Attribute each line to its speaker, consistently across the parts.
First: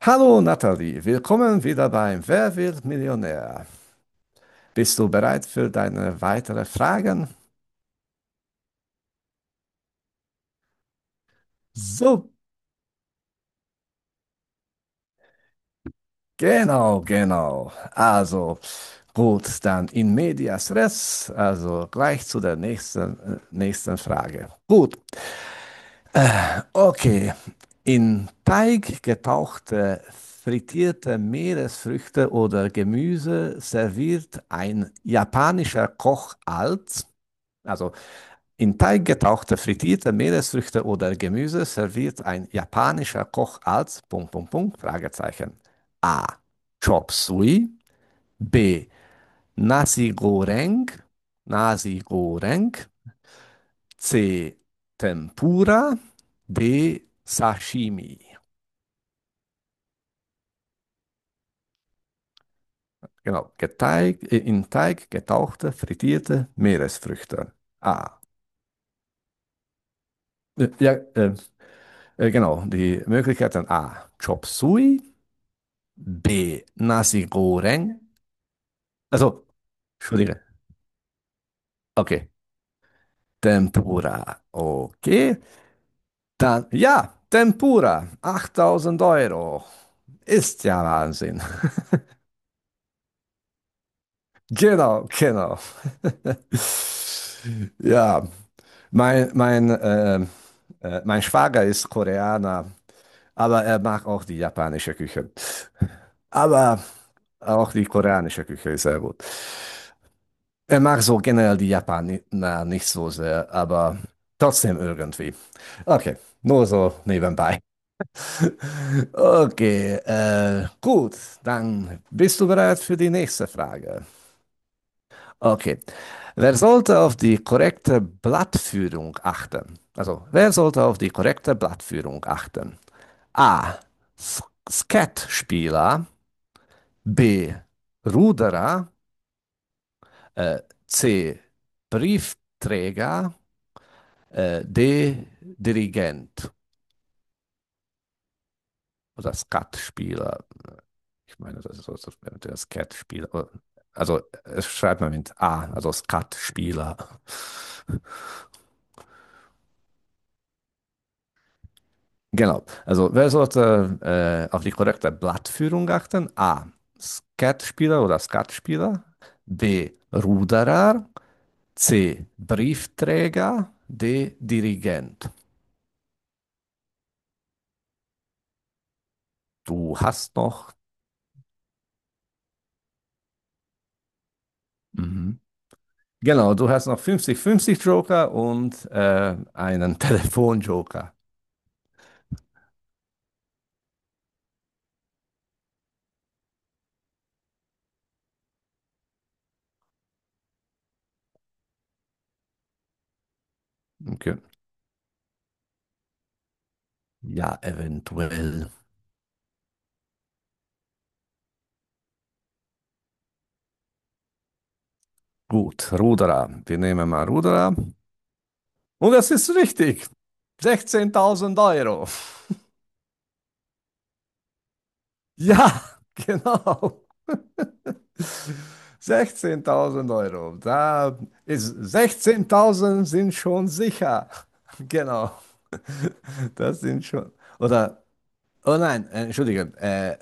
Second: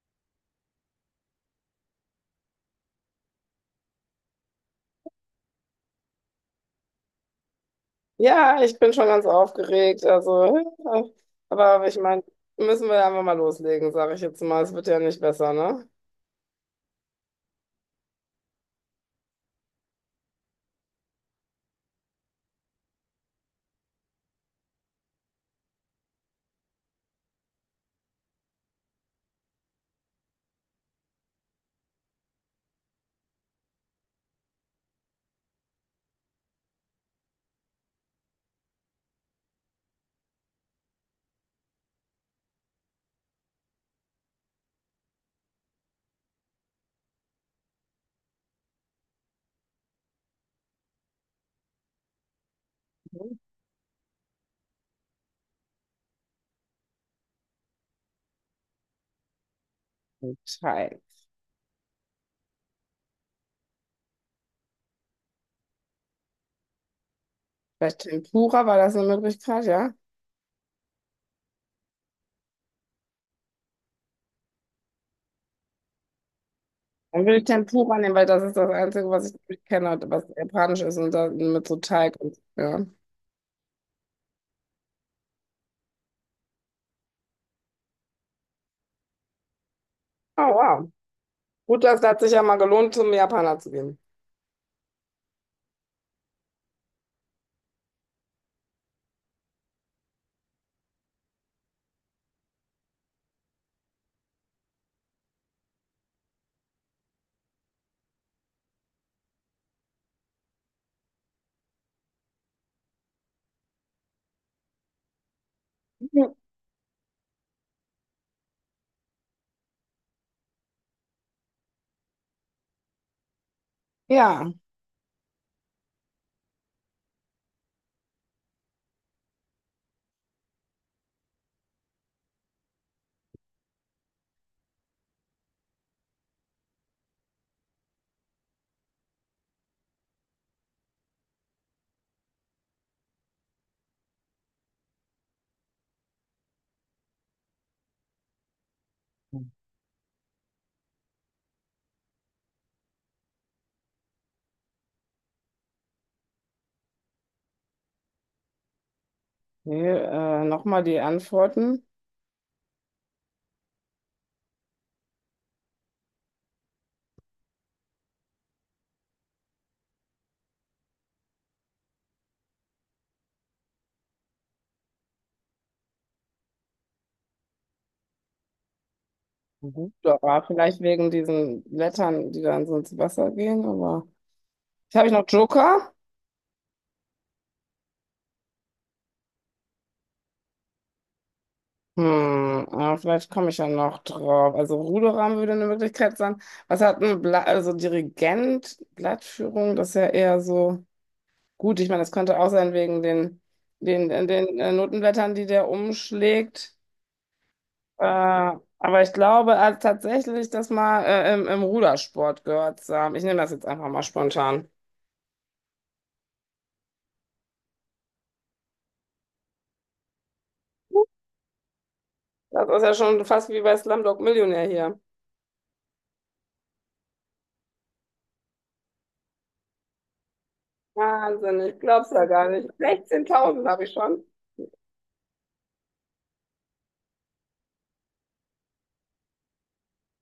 Speaker 1: Hallo Nathalie, willkommen wieder beim Wer wird Millionär? Bist du bereit für deine weiteren Fragen?
Speaker 2: Ja, ich bin schon ganz aufgeregt. Also, ja, aber ich meine,
Speaker 1: So,
Speaker 2: müssen wir einfach mal loslegen, sage ich jetzt mal. Es wird ja nicht besser, ne?
Speaker 1: genau, genau. Also, gut, dann in medias res, also gleich zu der nächsten Frage. Gut, okay. In Teig getauchte, frittierte Meeresfrüchte oder Gemüse serviert ein japanischer Koch als, also In Teig getauchte frittierte Meeresfrüchte oder Gemüse serviert ein japanischer Koch als Punkt, Punkt, Punkt, Fragezeichen. A. Chop Suey. B. Nasi Goreng. Nasi Goreng. C. Tempura. D. Sashimi.
Speaker 2: Mhm. Teil.
Speaker 1: Genau. In Teig getauchte frittierte Meeresfrüchte.
Speaker 2: Vielleicht
Speaker 1: A.
Speaker 2: Tempura, war das eine Möglichkeit, ja?
Speaker 1: Ja, genau. Die Möglichkeiten A. Chop Suey. B.
Speaker 2: Dann
Speaker 1: Nasi
Speaker 2: will ich Tempura
Speaker 1: Goreng.
Speaker 2: nehmen, weil das ist das Einzige, was ich
Speaker 1: Also,
Speaker 2: wirklich kenne, was
Speaker 1: Entschuldige.
Speaker 2: japanisch ist und dann mit so Teig
Speaker 1: Okay.
Speaker 2: und ja.
Speaker 1: Tempura. Okay. Dann, ja, Tempura. 8.000 Euro.
Speaker 2: Oh,
Speaker 1: Ist ja
Speaker 2: wow.
Speaker 1: Wahnsinn.
Speaker 2: Gut, das hat sich ja mal gelohnt, zum Japaner zu gehen.
Speaker 1: Genau, genau. Ja, mein, mein, ähm, mein Schwager ist Koreaner, aber er mag auch die japanische Küche. Aber auch die koreanische Küche ist sehr gut. Er mag so generell die Japaner nicht so sehr, aber trotzdem irgendwie. Okay,
Speaker 2: Mhm.
Speaker 1: nur so nebenbei. Okay, gut, dann bist du bereit für die nächste Frage.
Speaker 2: Ja,
Speaker 1: Okay, wer sollte auf die korrekte Blattführung achten? Also, wer sollte auf die korrekte Blattführung achten? A. S- Skatspieler, B. Ruderer, äh, C. Briefträger. D. Dirigent oder Skatspieler. Ich meine, das ist so der Skatspieler. Also es schreibt man mit A, also Skatspieler.
Speaker 2: nee, nochmal die Antworten.
Speaker 1: Genau. Also wer sollte auf die korrekte Blattführung achten? A. Skatspieler oder Skatspieler. B. Ruderer. C. Briefträger. D. Dirigent.
Speaker 2: Gut,
Speaker 1: Du hast
Speaker 2: aber
Speaker 1: noch
Speaker 2: vielleicht wegen diesen Blättern, die dann so ins Wasser gehen, aber. Habe ich noch
Speaker 1: Mhm.
Speaker 2: Joker?
Speaker 1: Genau, du hast noch 50-50 Joker und einen Telefon-Joker.
Speaker 2: Hm, ja, vielleicht komme ich ja noch drauf. Also Ruderam würde eine Möglichkeit sein. Was hat ein Bla, also Dirigent, Blattführung, das ist ja eher so gut. Ich meine, das könnte auch sein wegen den, den, den,
Speaker 1: Okay.
Speaker 2: den äh, Notenblättern, die der umschlägt.
Speaker 1: Ja,
Speaker 2: Äh,
Speaker 1: eventuell.
Speaker 2: aber ich glaube tatsächlich, das mal im Rudersport gehört zu haben. Ich nehme das jetzt einfach mal spontan.
Speaker 1: Gut, Ruderer. Wir nehmen mal Ruderer. Und das ist richtig. 16.000 Euro.
Speaker 2: Das ist ja schon fast wie bei Slumdog Millionär hier.
Speaker 1: Ja, genau. 16.000 Euro. Da
Speaker 2: Wahnsinn,
Speaker 1: ist
Speaker 2: ich glaub's ja gar nicht.
Speaker 1: 16.000 sind
Speaker 2: 16.000
Speaker 1: schon
Speaker 2: habe ich schon.
Speaker 1: sicher. Genau. Das sind schon. Oder, oh nein, entschuldige.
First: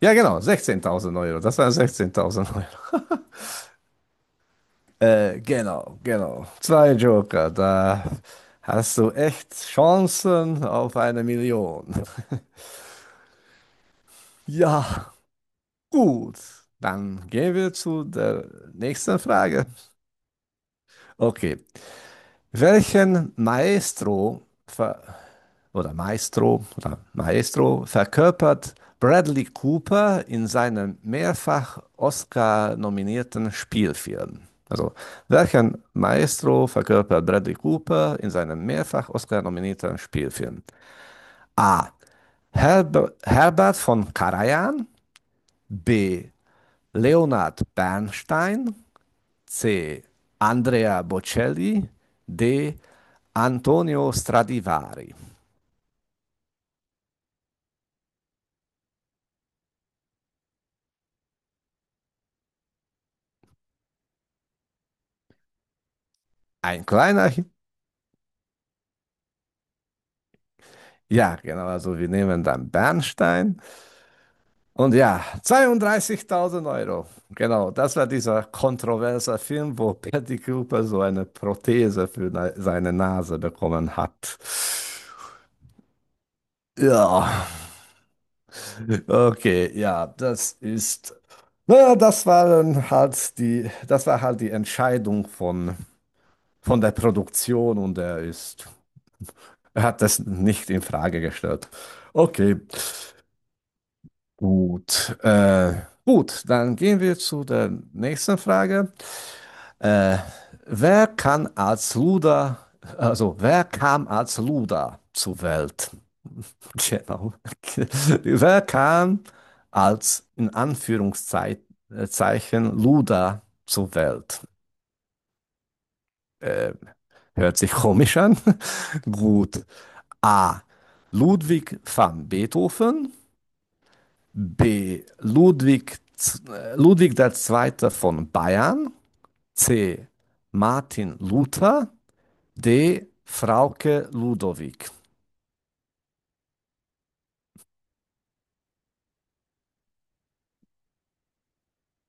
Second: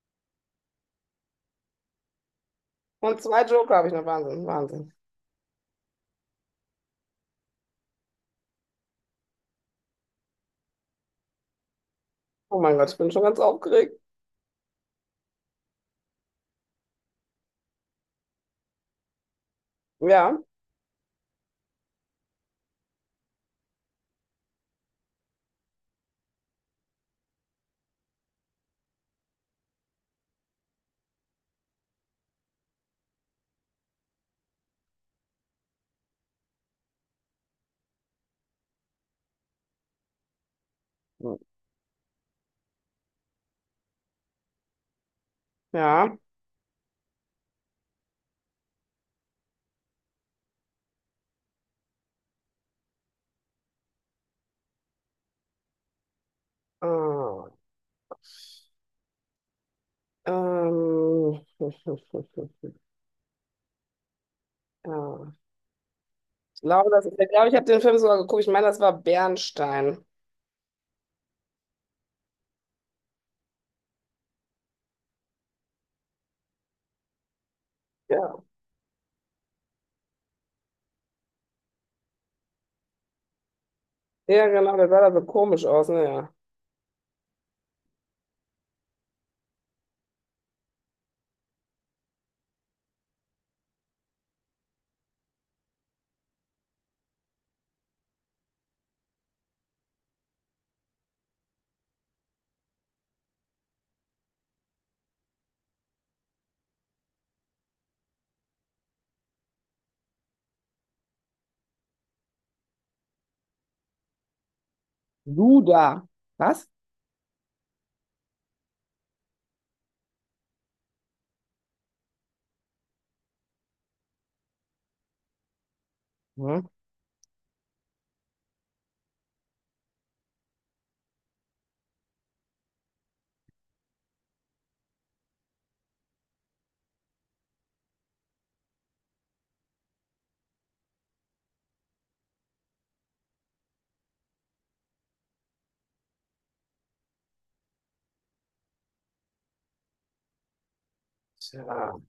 Speaker 1: Ja, genau, 16.000 Euro. Das waren 16.000 Euro.
Speaker 2: Und zwei Joker habe ich noch. Wahnsinn, Wahnsinn.
Speaker 1: Genau, genau. Zwei Joker, da hast du echt Chancen auf eine Million.
Speaker 2: Oh mein Gott, ich bin schon ganz aufgeregt.
Speaker 1: Ja, gut. Dann gehen wir zu der nächsten Frage.
Speaker 2: Ja,
Speaker 1: Okay. Welchen Maestro ver oder Maestro verkörpert Bradley Cooper in seinem mehrfach Oscar-nominierten Spielfilm. Also, welchen Maestro verkörpert Bradley Cooper in seinem mehrfach Oscar-nominierten Spielfilm? A. Herbert von Karajan.
Speaker 2: ja.
Speaker 1: B. Leonard Bernstein. C. Andrea Bocelli. D. Antonio Stradivari.
Speaker 2: Ah, ähm. Ja. Ich
Speaker 1: Ein
Speaker 2: glaube, das ist, ich
Speaker 1: kleiner
Speaker 2: glaube, ich habe den Film sogar geguckt. Ich meine, das war Bernstein.
Speaker 1: Ja, genau. Also wir nehmen dann Bernstein. Und ja, 32.000 Euro. Genau, das war
Speaker 2: Ja,
Speaker 1: dieser kontroverse Film, wo Patty Cooper so eine Prothese für seine Nase bekommen hat.
Speaker 2: ja, genau, der sah da so komisch aus, naja.
Speaker 1: Ja, okay, ja, das ist. Naja, das war halt die Entscheidung von der Produktion und er hat das nicht in Frage gestellt. Okay. Gut, gut, dann gehen wir zu der nächsten Frage. Äh, wer kann als Luda, wer kam als Luda zur Welt?
Speaker 2: Luda. Was?
Speaker 1: Genau. Wer kam als in Anführungszeichen Luda zur Welt?
Speaker 2: Hm?
Speaker 1: Äh, Hört sich komisch an. Gut. A. Ludwig van Beethoven. B. Ludwig, Ludwig der Zweite von Bayern. C. Martin Luther. D. Frauke Ludowig.
Speaker 2: Tja,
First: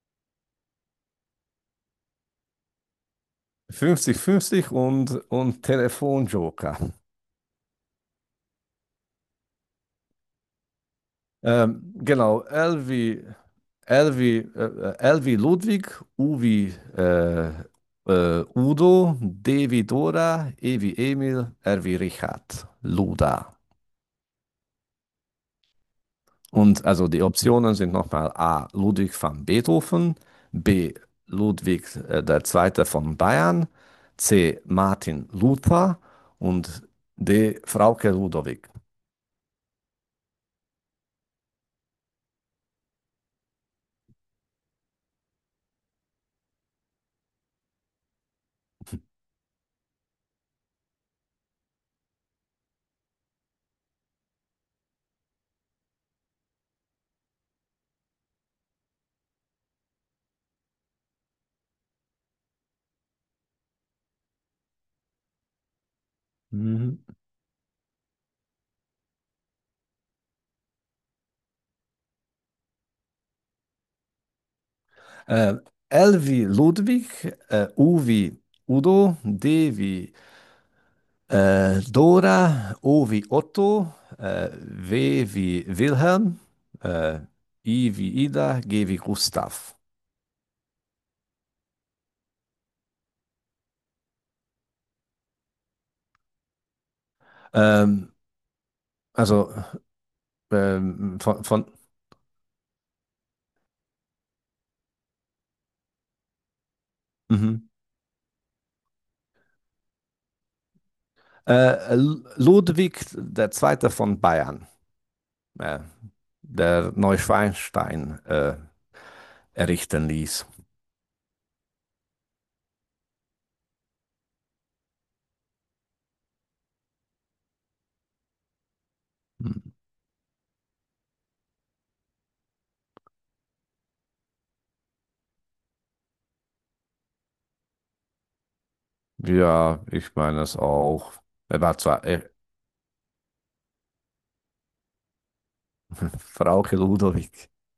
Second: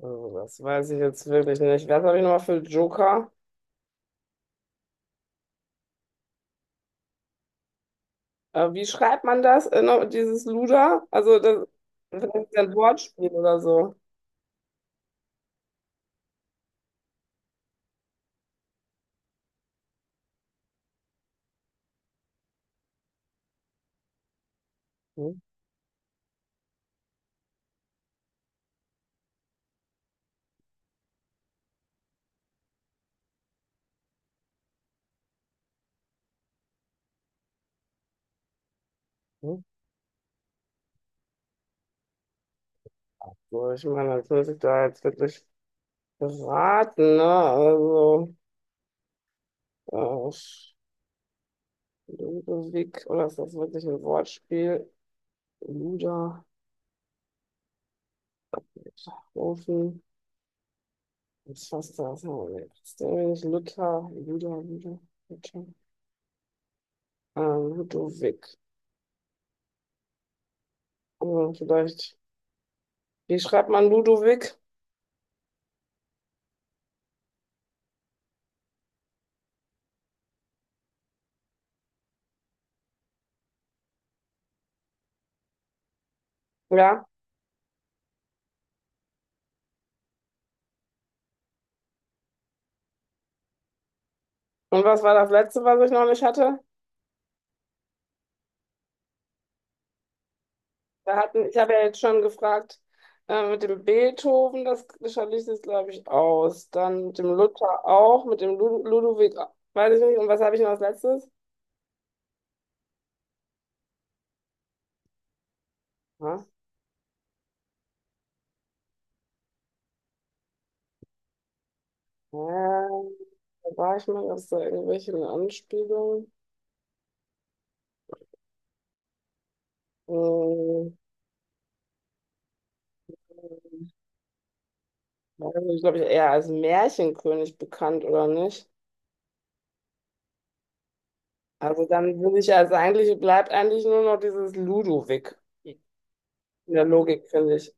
Speaker 2: also das weiß ich jetzt wirklich nicht. Was habe ich nochmal für Joker?
Speaker 1: Fünfzig, fünfzig und Telefonjoker.
Speaker 2: Wie schreibt man das, noch, dieses Luda? Also, das, vielleicht
Speaker 1: Genau,
Speaker 2: ist ja ein Wortspiel oder so.
Speaker 1: L wie Ludwig, U wie Udo, D wie Dora, E wie Emil, R wie Richard. Luda.
Speaker 2: Hm?
Speaker 1: Und also die Optionen sind nochmal A. Ludwig van Beethoven, B. Ludwig der Zweite von Bayern, C. Martin Luther und D. Frauke Ludowig.
Speaker 2: Hm? So, ich meine, das muss ich da jetzt wirklich raten, ne? Also, äh, Ludwig, oder ist das wirklich ein Wortspiel? Luder, Ofen, was fasst das? Ist der nicht Luther, Luder, Luder, Luther?
Speaker 1: Mhm.
Speaker 2: Ludwig. Also, vielleicht, wie schreibt man Ludwig?
Speaker 1: Äh, L wie Ludwig, U wie Udo, D wie Dora, O wie Otto, W wie Wilhelm,
Speaker 2: Ja.
Speaker 1: äh, I wie Ida, G wie Gustav.
Speaker 2: Und was war das letzte, was ich noch nicht hatte?
Speaker 1: Ähm, also
Speaker 2: Wir
Speaker 1: von,
Speaker 2: hatten, ich
Speaker 1: von
Speaker 2: habe ja jetzt schon gefragt, mit dem Beethoven, das schalte ich jetzt, glaube ich, aus. Dann mit dem
Speaker 1: Mhm.
Speaker 2: Luther auch, mit dem Lud Ludwig, auch. Weiß ich nicht. Und was habe ich noch als letztes?
Speaker 1: Äh, Ludwig der Zweite von Bayern, äh,
Speaker 2: Ja,
Speaker 1: der Neuschwanstein errichten ließ.
Speaker 2: da war ich mal, gab es da irgendwelche Anspielungen?
Speaker 1: Mhm.
Speaker 2: Hm, weiß nicht, glaube ich, eher als Märchenkönig bekannt, oder nicht?
Speaker 1: Ja, ich meine es auch. Er war
Speaker 2: Also
Speaker 1: zwar
Speaker 2: dann würde ich also eigentlich, bleibt eigentlich nur noch dieses Ludwig in
Speaker 1: Frauke
Speaker 2: der Logik,
Speaker 1: Ludwig,
Speaker 2: finde ich.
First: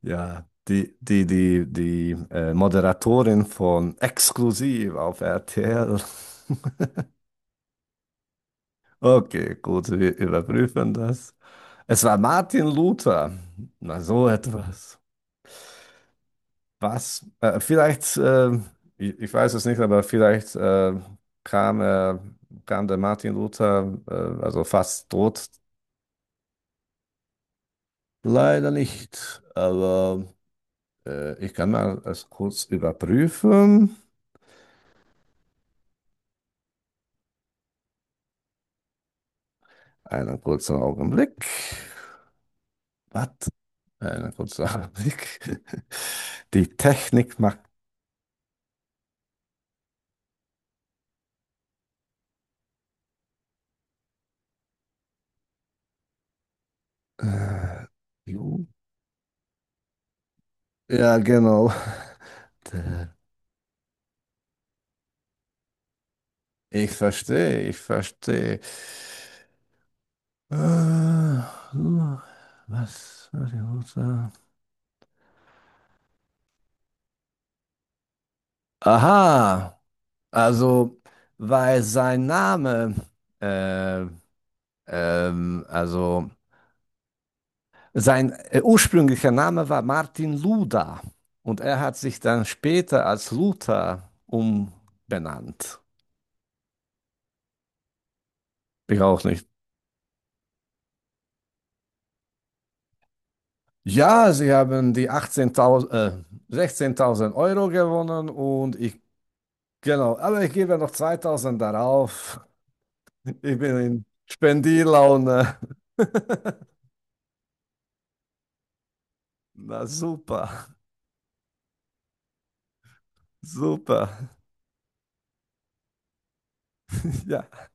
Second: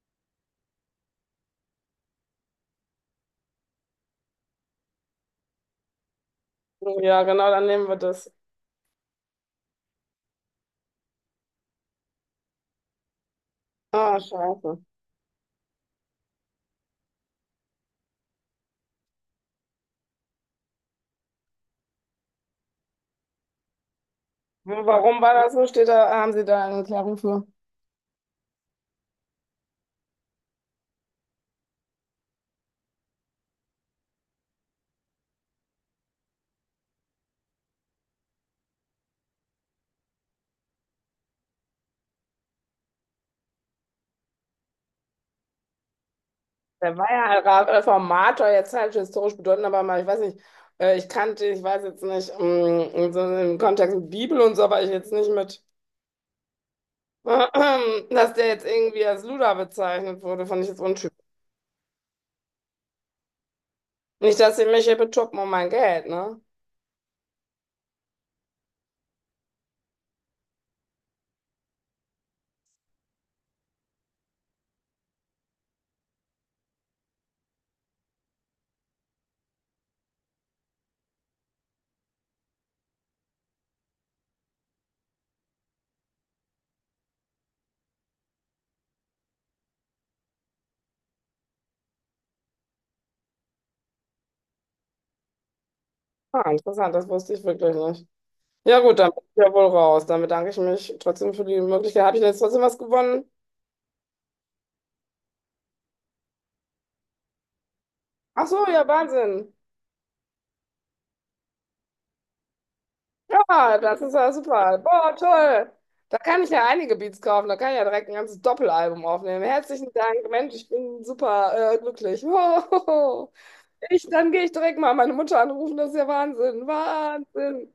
Speaker 1: ja, die, die, die, die Moderatorin von Exklusiv auf RTL.
Speaker 2: Ja, genau, dann nehmen wir das.
Speaker 1: Okay, gut, wir überprüfen das. Es war Martin Luther. Na,
Speaker 2: Ah,
Speaker 1: so
Speaker 2: scheiße.
Speaker 1: etwas. Was? Vielleicht, ich weiß es nicht, aber vielleicht kam, äh, kam der Martin Luther, also fast
Speaker 2: Warum war
Speaker 1: tot.
Speaker 2: das so? Steht da, haben Sie da eine Erklärung für?
Speaker 1: Leider nicht, aber ich kann mal es kurz überprüfen. Einen kurzen Augenblick. Was? Einen kurzen Augenblick. Die
Speaker 2: Der war ja
Speaker 1: Technik
Speaker 2: ein
Speaker 1: macht.
Speaker 2: Ra- Reformator, jetzt halt historisch bedeutend, aber mal, ich weiß nicht, ich kannte, ich weiß jetzt nicht, in so im Kontext mit Bibel und so, aber ich jetzt nicht mit, dass der jetzt
Speaker 1: Ju-
Speaker 2: irgendwie als Luder bezeichnet wurde, fand ich jetzt untypisch.
Speaker 1: Ja, genau.
Speaker 2: Nicht, dass sie mich hier betuppen um mein Geld, ne?
Speaker 1: Ich verstehe, ich verstehe. Äh, so, was ich muss sagen? Aha, also weil sein Name, äh, also sein ursprünglicher Name war Martin Luther und er hat sich dann später als Luther umbenannt.
Speaker 2: Ah, interessant, das wusste ich wirklich nicht. Ja gut,
Speaker 1: Ich
Speaker 2: dann bin
Speaker 1: auch
Speaker 2: ich
Speaker 1: nicht.
Speaker 2: ja wohl raus. Dann bedanke ich mich trotzdem für die Möglichkeit. Habe ich denn jetzt trotzdem was gewonnen?
Speaker 1: Ja, sie haben die 16.000 Euro gewonnen
Speaker 2: Ach so, ja, Wahnsinn.
Speaker 1: genau, aber ich gebe noch 2.000 darauf. Ich bin
Speaker 2: Ja, das
Speaker 1: in
Speaker 2: ist ja super. Boah,
Speaker 1: Spendilaune.
Speaker 2: toll. Da kann ich ja einige Beats kaufen. Da kann ich ja direkt ein ganzes Doppelalbum aufnehmen.
Speaker 1: Na
Speaker 2: Herzlichen Dank.
Speaker 1: super,
Speaker 2: Mensch, ich bin super glücklich. Ich,
Speaker 1: super.
Speaker 2: dann gehe ich direkt mal meine Mutter anrufen. Das ist ja Wahnsinn.
Speaker 1: Ja,
Speaker 2: Wahnsinn.